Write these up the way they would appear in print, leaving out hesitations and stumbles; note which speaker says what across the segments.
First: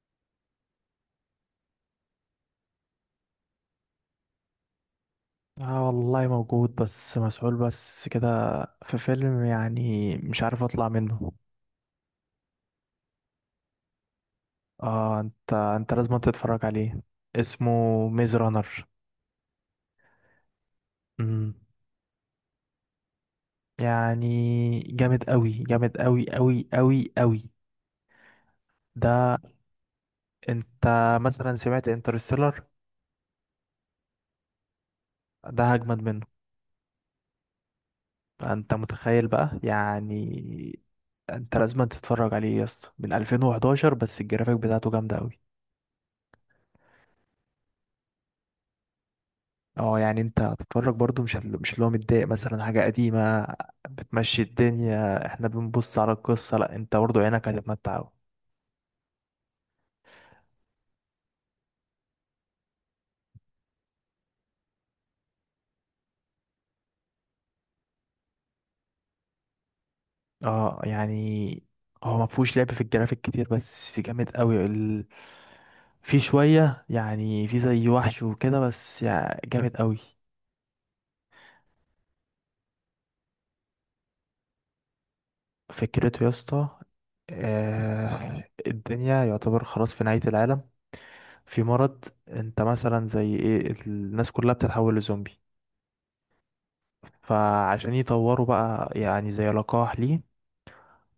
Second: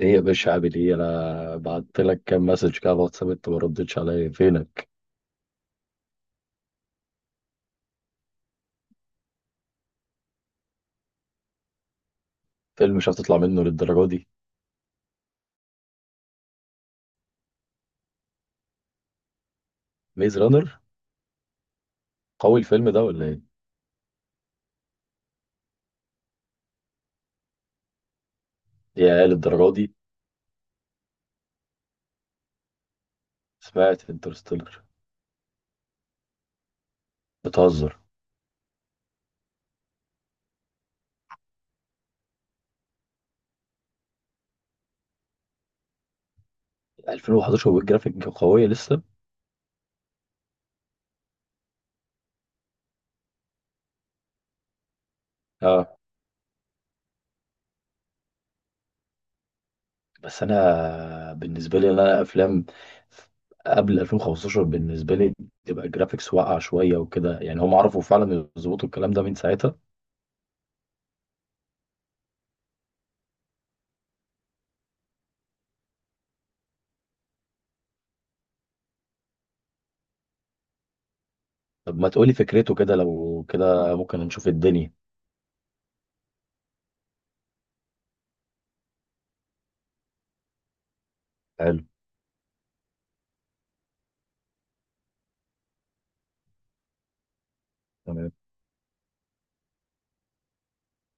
Speaker 1: ايه يا باشا؟ عامل ايه؟ انا بعت لك كام مسج كده على الواتساب، انت ما ردتش عليا، فينك؟
Speaker 2: اه والله موجود، بس مسؤول بس كده. في فيلم يعني مش عارف اطلع منه.
Speaker 1: فيلم مش هتطلع منه للدرجه دي؟
Speaker 2: اه، انت لازم تتفرج عليه. اسمه ميز رانر.
Speaker 1: ميز رانر.
Speaker 2: امم.
Speaker 1: قوي الفيلم ده ولا ايه؟
Speaker 2: يعني جامد قوي، جامد قوي قوي قوي قوي.
Speaker 1: يا
Speaker 2: ده
Speaker 1: للدرجه دي.
Speaker 2: انت مثلا سمعت انترستيلر؟
Speaker 1: سمعت انترستيلر؟
Speaker 2: ده هجمد منه.
Speaker 1: بتهزر.
Speaker 2: انت متخيل بقى يعني. انت لازم تتفرج عليه يا اسطى، من 2011، بس الجرافيك بتاعته جامده قوي.
Speaker 1: 2011 والجرافيك قويه لسه؟
Speaker 2: اه يعني انت هتتفرج برضو، مش اللي هو متضايق مثلا حاجة قديمة بتمشي الدنيا. احنا
Speaker 1: اه.
Speaker 2: بنبص على القصة، لا انت برضو عينك هتتمتع أوي.
Speaker 1: بس انا بالنسبه لي انا افلام قبل 2015 بالنسبه لي تبقى الجرافيكس واقعه شويه وكده. يعني هم عرفوا فعلا يظبطوا الكلام ده من ساعتها.
Speaker 2: اه يعني هو ما فيهوش لعب في الجرافيك كتير بس جامد قوي في شوية، يعني في زي وحش وكده، بس يعني جامد قوي.
Speaker 1: طب ما تقولي فكرته كده، لو كده ممكن نشوف الدنيا.
Speaker 2: فكرته يا اسطى، آه الدنيا يعتبر خلاص في نهاية العالم. في
Speaker 1: حلو.
Speaker 2: مرض، انت مثلا زي ايه، الناس كلها بتتحول لزومبي. فعشان
Speaker 1: تمام.
Speaker 2: يطوروا بقى يعني زي لقاح ليه،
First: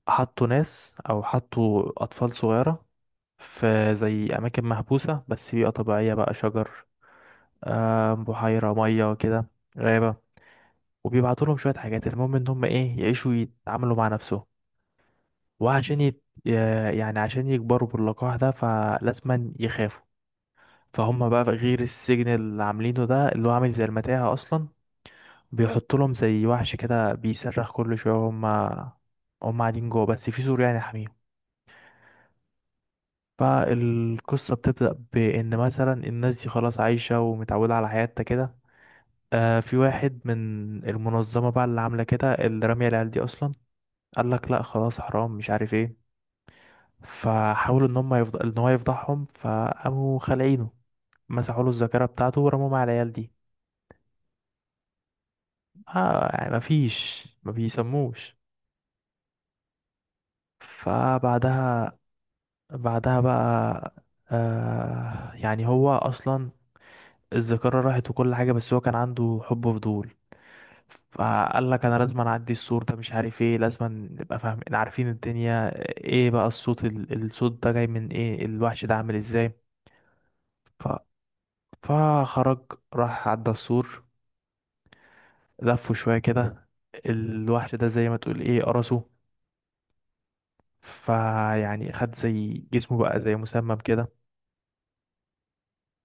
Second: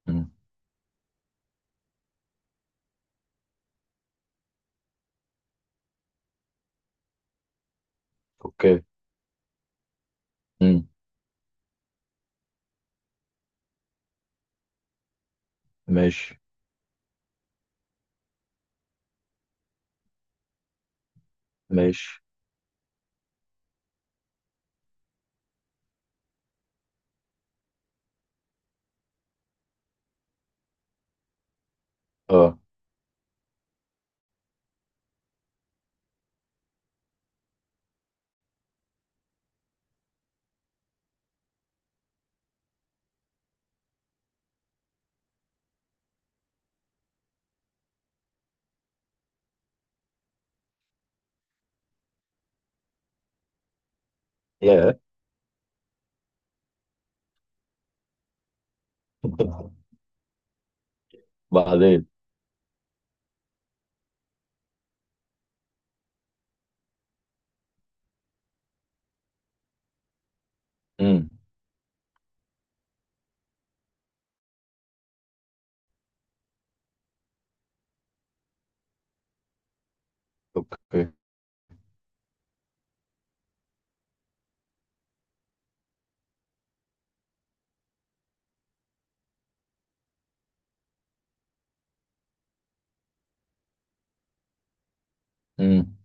Speaker 2: حطوا ناس او حطوا اطفال صغيرة في زي اماكن محبوسة، بس بيئة طبيعية بقى، شجر، آه، بحيرة
Speaker 1: اوكي.
Speaker 2: مية وكده، غابة.
Speaker 1: امم.
Speaker 2: وبيبعتوا لهم شوية حاجات، المهم ان هم ايه يعيشوا يتعاملوا مع نفسهم. وعشان
Speaker 1: ماشي.
Speaker 2: يعني عشان يكبروا باللقاح ده فلازما يخافوا. فهم بقى، غير
Speaker 1: ماشي.
Speaker 2: السجن اللي عاملينه ده اللي هو عامل زي المتاهة اصلا، بيحط لهم زي وحش كده بيصرخ كل شوية. هما هما قاعدين جوه بس في سور يعني حميهم.
Speaker 1: اه.
Speaker 2: فالقصة بتبدأ بإن مثلا الناس دي خلاص عايشة ومتعودة على حياتها كده. آه في واحد من المنظمة بقى اللي عاملة كده اللي رامية العيال دي أصلا، قال لك لأ خلاص حرام مش عارف ايه. فحاولوا إن هو يفضحهم، فقاموا خالعينه، مسحوا له الذاكرة بتاعته ورموه مع العيال دي.
Speaker 1: يا.
Speaker 2: آه يعني مفيش ما بيسموش. فبعدها،
Speaker 1: بعدين.
Speaker 2: بعدها بقى، آه يعني هو اصلا الذاكره راحت وكل حاجه، بس هو كان عنده حب فضول.
Speaker 1: امم.
Speaker 2: فقال لك انا لازم اعدي السور ده، مش عارف ايه، لازم نبقى فاهمين عارفين الدنيا ايه بقى، الصوت ده جاي من ايه، الوحش ده عامل ازاي. ف...
Speaker 1: اوكي.
Speaker 2: فخرج راح عدى السور، لفه شويه كده، الوحش ده زي ما تقول ايه قرصه. فيعني خد زي جسمه بقى، زي مسمم كده.
Speaker 1: امم.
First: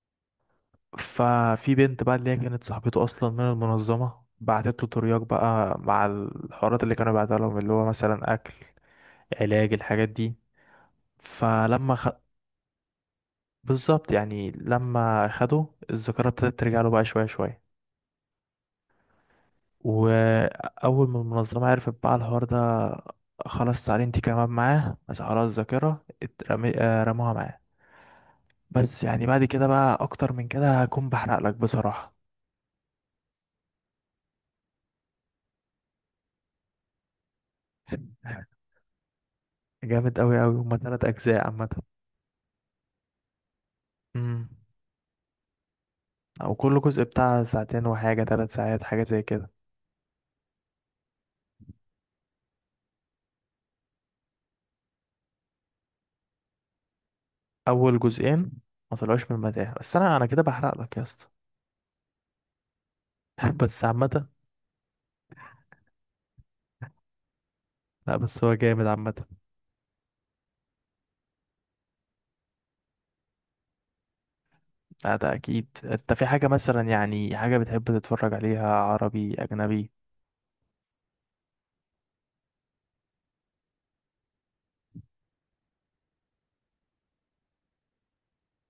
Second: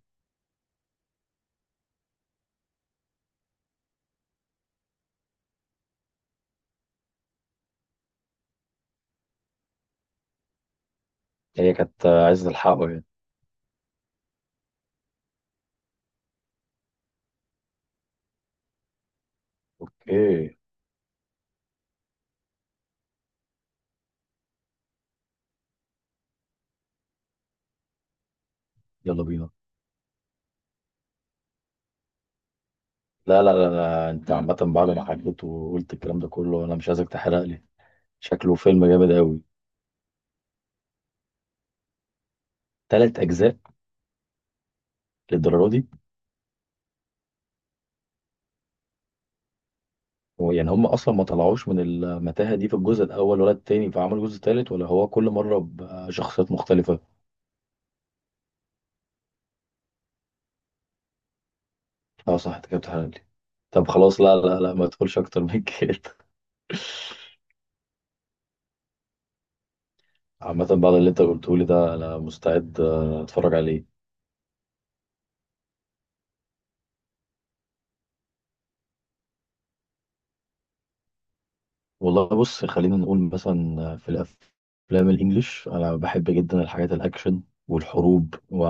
Speaker 2: ففي بنت بقى اللي هي كانت صاحبته اصلا من المنظمه، بعتت له ترياق بقى مع الحوارات اللي كانوا بيعتها لهم، اللي هو مثلا اكل، علاج، الحاجات دي.
Speaker 1: هي
Speaker 2: فلما
Speaker 1: كانت
Speaker 2: خ...
Speaker 1: عايزة تلحقه يعني؟
Speaker 2: بالظبط، يعني لما خده، الذاكره ابتدت ترجع له بقى شويه شويه.
Speaker 1: اوكي.
Speaker 2: واول ما المنظمه عرفت بقى الحوار ده، خلاص تعالي انت كمان معاه، بس خلاص، آه، رموها معاه. بس
Speaker 1: يلا
Speaker 2: يعني بعد
Speaker 1: بينا.
Speaker 2: كده بقى اكتر من كده هكون بحرق لك بصراحه.
Speaker 1: لا. انت عامة بعد ما حكيت وقلت الكلام ده كله انا مش عايزك تحرق لي. شكله فيلم جامد قوي.
Speaker 2: جامد قوي قوي. هما تلات اجزاء عامه.
Speaker 1: تلات اجزاء؟
Speaker 2: مم.
Speaker 1: للدرجة دي؟
Speaker 2: او كل جزء بتاع ساعتين وحاجه، ثلاث ساعات حاجه زي كده.
Speaker 1: هو يعني هم اصلا ما طلعوش من المتاهة دي في الجزء الاول ولا التاني فعملوا جزء تالت، ولا هو كل مرة بشخصيات مختلفة؟
Speaker 2: اول جزئين ما طلعوش من المتاهه، بس انا كده بحرق لك يا اسطى.
Speaker 1: اه صح، انت كده بتحرق لي.
Speaker 2: بس
Speaker 1: طب خلاص،
Speaker 2: عامه،
Speaker 1: لا ما تقولش اكتر من كده.
Speaker 2: لا بس هو جامد عامه.
Speaker 1: عامة بعد اللي انت قلته لي ده انا مستعد اتفرج عليه.
Speaker 2: لا ده اكيد انت في حاجه مثلا يعني حاجه بتحب تتفرج عليها، عربي، اجنبي.
Speaker 1: والله بص، خلينا نقول مثلا في الافلام الانجليش انا بحب جدا الحاجات الاكشن والحروب و-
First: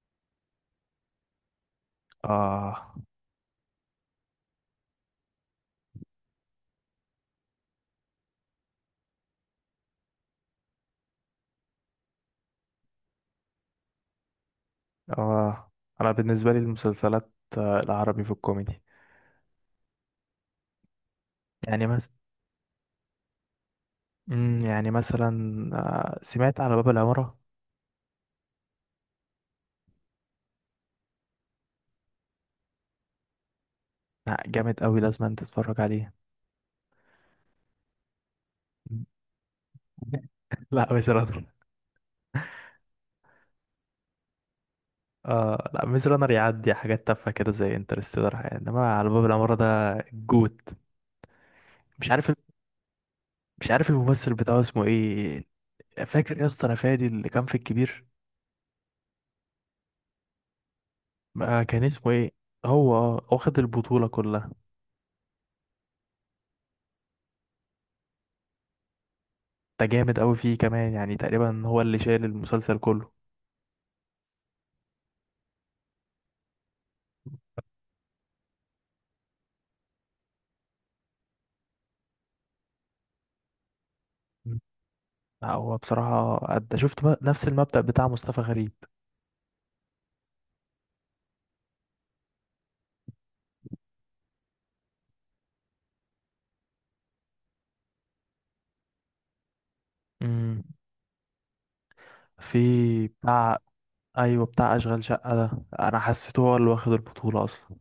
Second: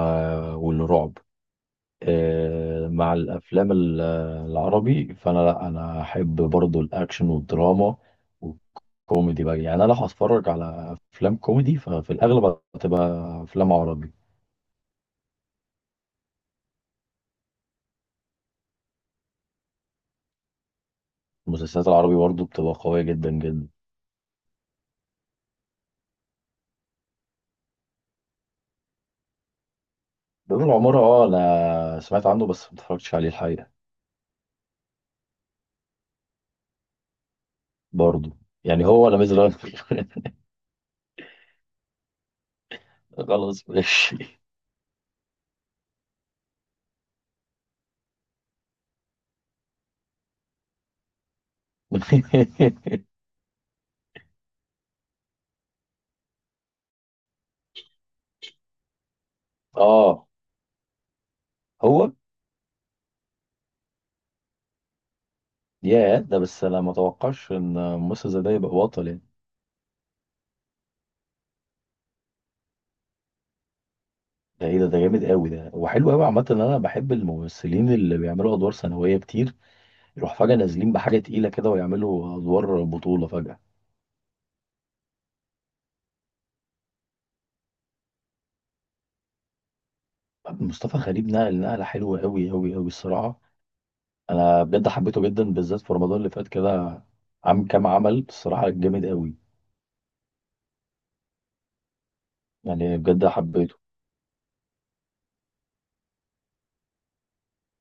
Speaker 1: والرعب.
Speaker 2: اه.
Speaker 1: مع الافلام العربي فانا، لا انا احب برضو الاكشن والدراما والكوميدي بقى. يعني انا لو هتفرج على افلام كوميدي ففي الاغلب هتبقى افلام عربي.
Speaker 2: اه، انا بالنسبه لي المسلسلات، آه، العربي في الكوميدي. يعني
Speaker 1: المسلسلات
Speaker 2: مثلا،
Speaker 1: العربي برضو بتبقى قوية جدا جدا
Speaker 2: يعني مثلا، آه، سمعت على باب العماره؟
Speaker 1: بيوم العمارة، اه انا سمعت عنه بس ما اتفرجتش عليه الحقيقة.
Speaker 2: لا جامد قوي، لازم انت تتفرج عليه.
Speaker 1: برضه. يعني هو ولا ميز رانر؟
Speaker 2: لا بصراحة.
Speaker 1: خلاص ماشي.
Speaker 2: اه لا، ميز رانر يعدي حاجات تافهه كده زي انترستيلر يعني، انما على باب العماره ده الجوت. مش عارف مش عارف الممثل بتاعه اسمه ايه. فاكر يا اسطى انا، فادي اللي كان في الكبير،
Speaker 1: اه
Speaker 2: ما كان اسمه
Speaker 1: هو.
Speaker 2: ايه. هو؟ اه، واخد البطوله كلها.
Speaker 1: يا ده، بس انا ما اتوقعش ان ممثل زي ده يبقى بطل يعني.
Speaker 2: ده جامد قوي فيه كمان، يعني تقريبا هو اللي شايل المسلسل كله.
Speaker 1: ده ايه ده جامد قوي، ده وحلو قوي عامة. ان انا بحب الممثلين اللي بيعملوا ادوار ثانوية كتير، يروح فجأة نازلين بحاجة تقيلة كده ويعملوا ادوار بطولة فجأة.
Speaker 2: مم. لا، هو بصراحه أدى، شفت بقى نفس المبدأ بتاع مصطفى غريب.
Speaker 1: مصطفى غريب نقل نقلة حلوة قوي الصراحة. انا بجد حبيته جدا، بالذات في رمضان اللي فات كده. عم كام عمل، الصراحه جامد قوي.
Speaker 2: امم.
Speaker 1: يعني
Speaker 2: في
Speaker 1: بجد
Speaker 2: بتاع،
Speaker 1: حبيته.
Speaker 2: ايوه بتاع اشغال شقه ده، انا حسيته هو اللي واخد البطوله اصلا.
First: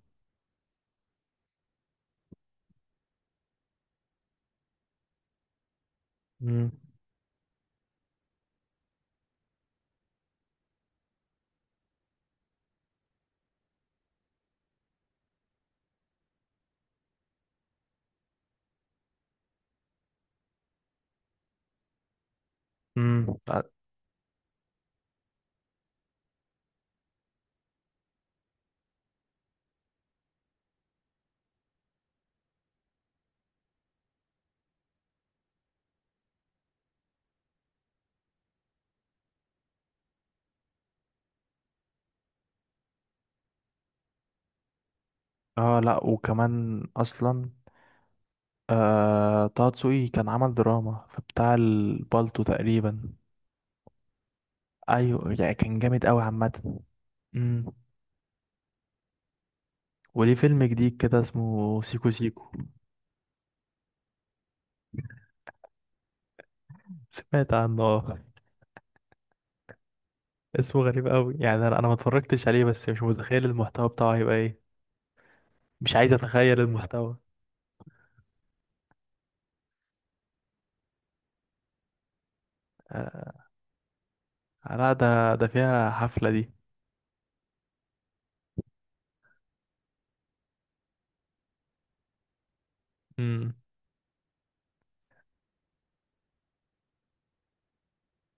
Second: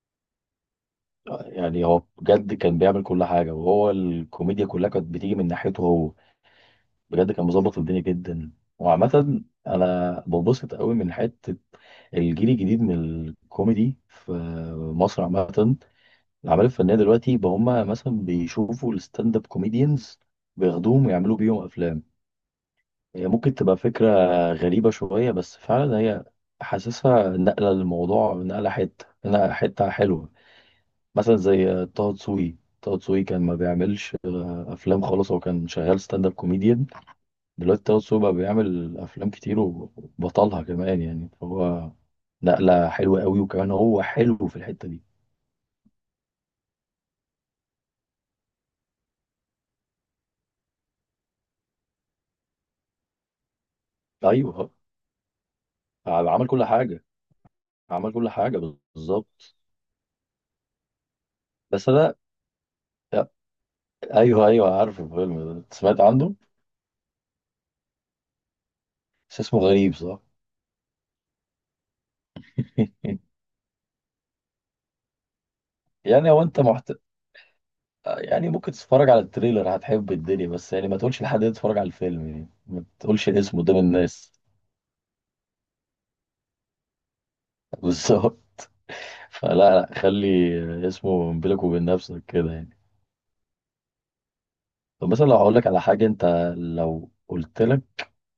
Speaker 1: يعني هو بجد كان بيعمل كل حاجه، وهو الكوميديا كلها كانت بتيجي من ناحيته هو.
Speaker 2: امم.
Speaker 1: بجد كان مظبط الدنيا جدا. وعامه انا ببسط قوي من حته الجيل الجديد من الكوميدي في مصر. عامه الاعمال الفنيه دلوقتي بقى هم مثلا بيشوفوا الستاند اب كوميديانز بياخدوهم ويعملوا بيهم افلام. هي
Speaker 2: امم.
Speaker 1: ممكن تبقى فكرة غريبة شوية، بس فعلا هي حاسسها نقلة للموضوع، نقلة حتة، نقلة حتة حلوة. مثلا زي طه دسوقي. طه دسوقي كان ما بيعملش أفلام خالص، هو كان شغال ستاند اب كوميديان. دلوقتي طه دسوقي بقى بيعمل أفلام كتير وبطلها كمان يعني، فهو نقلة حلوة قوي، وكمان هو حلو في الحتة دي.
Speaker 2: اه لا، وكمان اصلا آه طه دسوقي كان عمل دراما فبتاع البالتو تقريبا.
Speaker 1: أيوه.
Speaker 2: ايوه يعني كان جامد قوي
Speaker 1: عمل كل
Speaker 2: عامه.
Speaker 1: حاجة.
Speaker 2: امم.
Speaker 1: عمل كل حاجة، بالظبط.
Speaker 2: وليه فيلم جديد كده اسمه
Speaker 1: بس
Speaker 2: سيكو
Speaker 1: أنا،
Speaker 2: سيكو.
Speaker 1: أيوه أيوه عارف الفيلم ده، سمعت عنه.
Speaker 2: سمعت عنه، آه.
Speaker 1: بس اسمه غريب، صح؟
Speaker 2: اسمه غريب قوي يعني، أنا ما اتفرجتش عليه، بس مش متخيل المحتوى بتاعه هيبقى ايه. مش عايز
Speaker 1: يعني هو
Speaker 2: اتخيل
Speaker 1: انت محت...
Speaker 2: المحتوى.
Speaker 1: يعني ممكن تتفرج على التريلر هتحب الدنيا، بس يعني ما تقولش لحد انت تتفرج على الفيلم، يعني ما تقولش
Speaker 2: آه
Speaker 1: الاسم قدام الناس.
Speaker 2: لا، ده فيها حفله دي.
Speaker 1: بالظبط. فلا، لا، خلي اسمه بينك وبين نفسك كده يعني.
Speaker 2: امم.
Speaker 1: طب مثلا لو هقول لك على حاجة، انت لو قلت لك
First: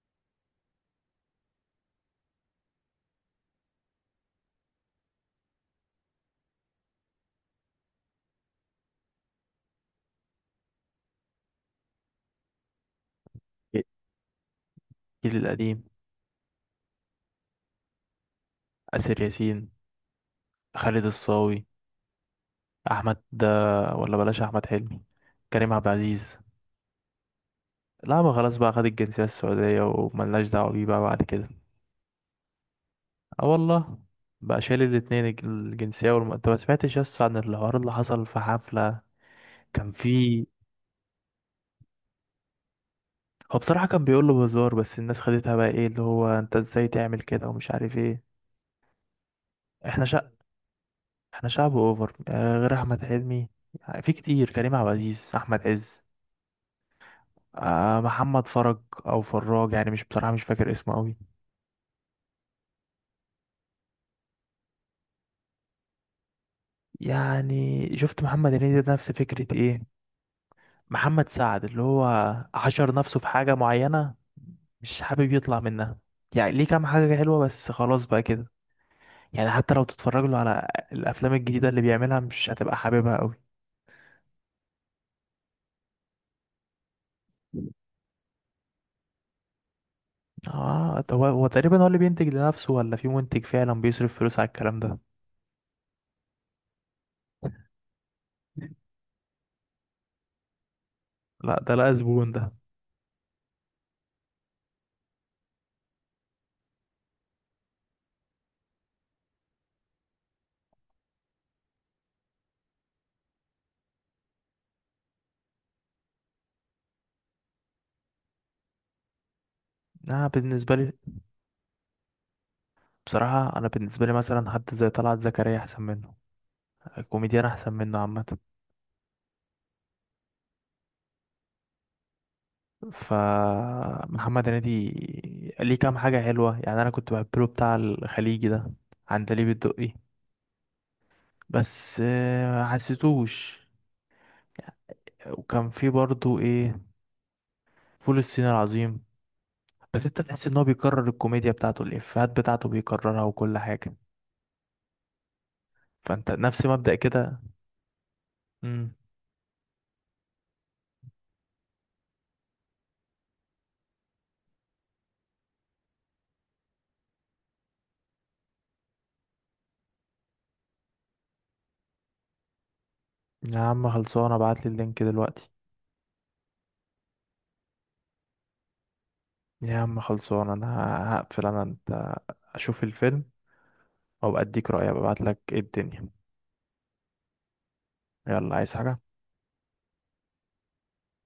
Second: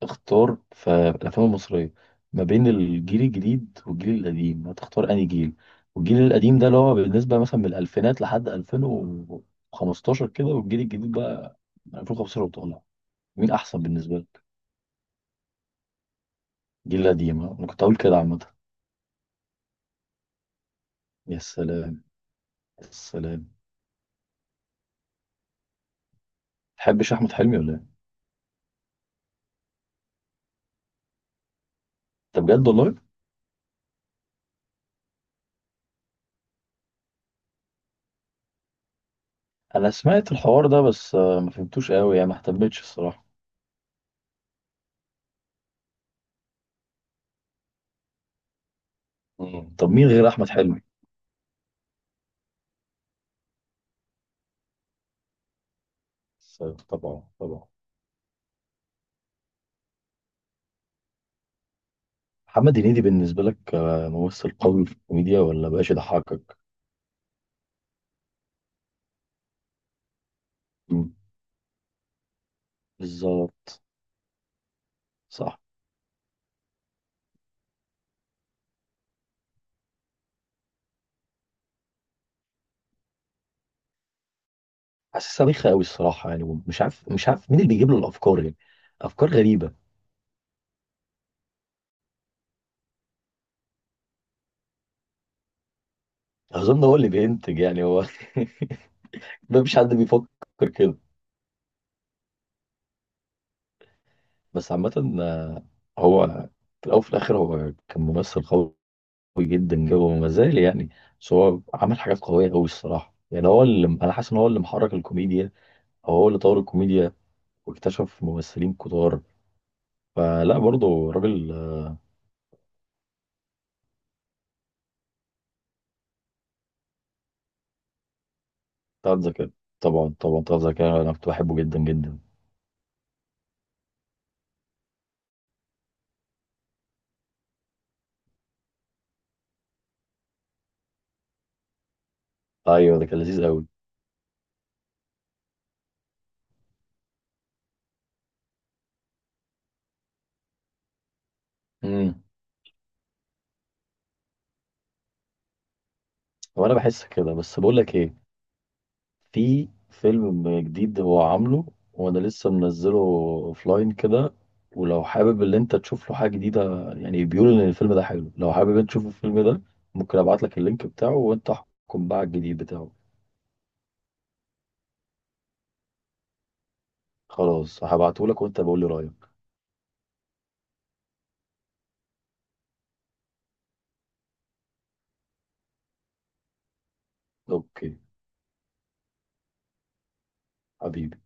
Speaker 1: اختار في الافلام المصرية ما بين الجيل الجديد والجيل القديم، هتختار انهي جيل؟ والجيل القديم ده اللي هو بالنسبة مثلا من الالفينات لحد 2015 كده، والجيل الجديد بقى 2015 وطالع. مين احسن بالنسبه لك؟
Speaker 2: الجيل القديم،
Speaker 1: جيل قديم؟ ها؟ انا كنت هقول كده عامه.
Speaker 2: آسر ياسين، خالد
Speaker 1: يا
Speaker 2: الصاوي،
Speaker 1: سلام، يا
Speaker 2: احمد ده،
Speaker 1: سلام.
Speaker 2: ولا بلاش، احمد حلمي، كريم عبد العزيز.
Speaker 1: تحبش احمد حلمي ولا ايه؟
Speaker 2: لا ما خلاص بقى، خد الجنسية السعودية وملناش دعوة بيه بقى بعد كده.
Speaker 1: طب بجد والله؟
Speaker 2: اه والله. بقى شايل الاتنين، الجنسية انت ما سمعتش يس عن الحوار اللي حصل في حفلة؟
Speaker 1: انا
Speaker 2: كان
Speaker 1: سمعت
Speaker 2: في،
Speaker 1: الحوار ده بس ما فهمتوش قوي يعني ما اهتمتش الصراحه.
Speaker 2: هو بصراحة كان بيقول له بهزار بس الناس خدتها بقى ايه، اللي هو انت ازاي تعمل كده ومش عارف ايه.
Speaker 1: مم. طب
Speaker 2: احنا
Speaker 1: مين غير
Speaker 2: شعب،
Speaker 1: احمد حلمي؟
Speaker 2: احنا شعب اوفر. آه، غير احمد حلمي في كتير، كريم عبد العزيز، احمد عز،
Speaker 1: س- طبعا طبعا.
Speaker 2: آه محمد فرج او فراج يعني، مش بصراحة مش فاكر اسمه قوي.
Speaker 1: محمد هنيدي بالنسبه لك ممثل قوي في الكوميديا ولا بقاش يضحكك؟
Speaker 2: يعني شفت محمد هنيدي ده نفس فكرة ايه،
Speaker 1: مم.
Speaker 2: محمد سعد، اللي هو حشر نفسه في حاجة
Speaker 1: بالظبط.
Speaker 2: معينة مش حابب
Speaker 1: صح.
Speaker 2: يطلع منها. يعني ليه كام حاجة حلوة بس خلاص بقى كده. يعني حتى لو تتفرج له على الأفلام الجديدة اللي بيعملها مش هتبقى حاببها قوي.
Speaker 1: حاسسها بيخة قوي الصراحه، يعني مش عارف مين اللي بيجيب له الافكار يعني، افكار غريبه.
Speaker 2: اه ده هو تقريبا هو اللي بينتج لنفسه، ولا في منتج فعلا بيصرف فلوس على الكلام ده.
Speaker 1: اظن هو اللي بينتج، يعني هو. ما فيش حد بيفكر كده.
Speaker 2: لا ده لا زبون ده.
Speaker 1: بس عامة، هو في الأول وفي الآخر هو كان ممثل قوي جدا جدا، وما زال يعني. بس هو عمل حاجات قوية أوي الصراحة، يعني هو اللي أنا حاسس إن هو اللي محرك الكوميديا، أو هو اللي طور الكوميديا واكتشف ممثلين كتار.
Speaker 2: انا
Speaker 1: فلا،
Speaker 2: بالنسبة لي،
Speaker 1: برضه راجل.
Speaker 2: بصراحة انا بالنسبة لي مثلا حد زي طلعت زكريا احسن منه، كوميديان احسن منه عامة.
Speaker 1: بتاع ذكاء، طبعا طبعا. بتاع ذكاء أنا كنت بحبه جدا جدا.
Speaker 2: فمحمد هنيدي ليه كام حاجة حلوة، يعني أنا كنت بحب له بتاع الخليجي ده، عندليب الدقي، بس آه،
Speaker 1: أيوه ده كان لذيذ
Speaker 2: حسيتوش.
Speaker 1: أوي.
Speaker 2: وكان في برضو إيه، فول الصين العظيم. بس أنت تحس إن هو بيكرر الكوميديا بتاعته،
Speaker 1: امم.
Speaker 2: الإفيهات بتاعته بيكررها وكل حاجة. فأنت نفس
Speaker 1: وأنا
Speaker 2: مبدأ
Speaker 1: بحس كده،
Speaker 2: كده.
Speaker 1: بس بقول لك إيه.
Speaker 2: مم.
Speaker 1: في فيلم جديد هو عامله، وانا لسه منزله اوفلاين كده، ولو حابب ان انت تشوف له حاجه جديده، يعني بيقولوا ان الفيلم ده حلو. لو حابب انت تشوف الفيلم ده ممكن ابعت لك اللينك بتاعه وانت احكم بقى على الجديد بتاعه.
Speaker 2: يا عم خلصانة ابعتلي اللينك دلوقتي.
Speaker 1: خلاص هبعته لك وانت بقول لي رايك.
Speaker 2: يا عم خلصانة أنا هقفل، أنا أنت، أشوف الفيلم أو أديك رأيي أبقى أبعتلك إيه الدنيا.
Speaker 1: اوكي.
Speaker 2: يلا عايز حاجة؟
Speaker 1: حبيبي.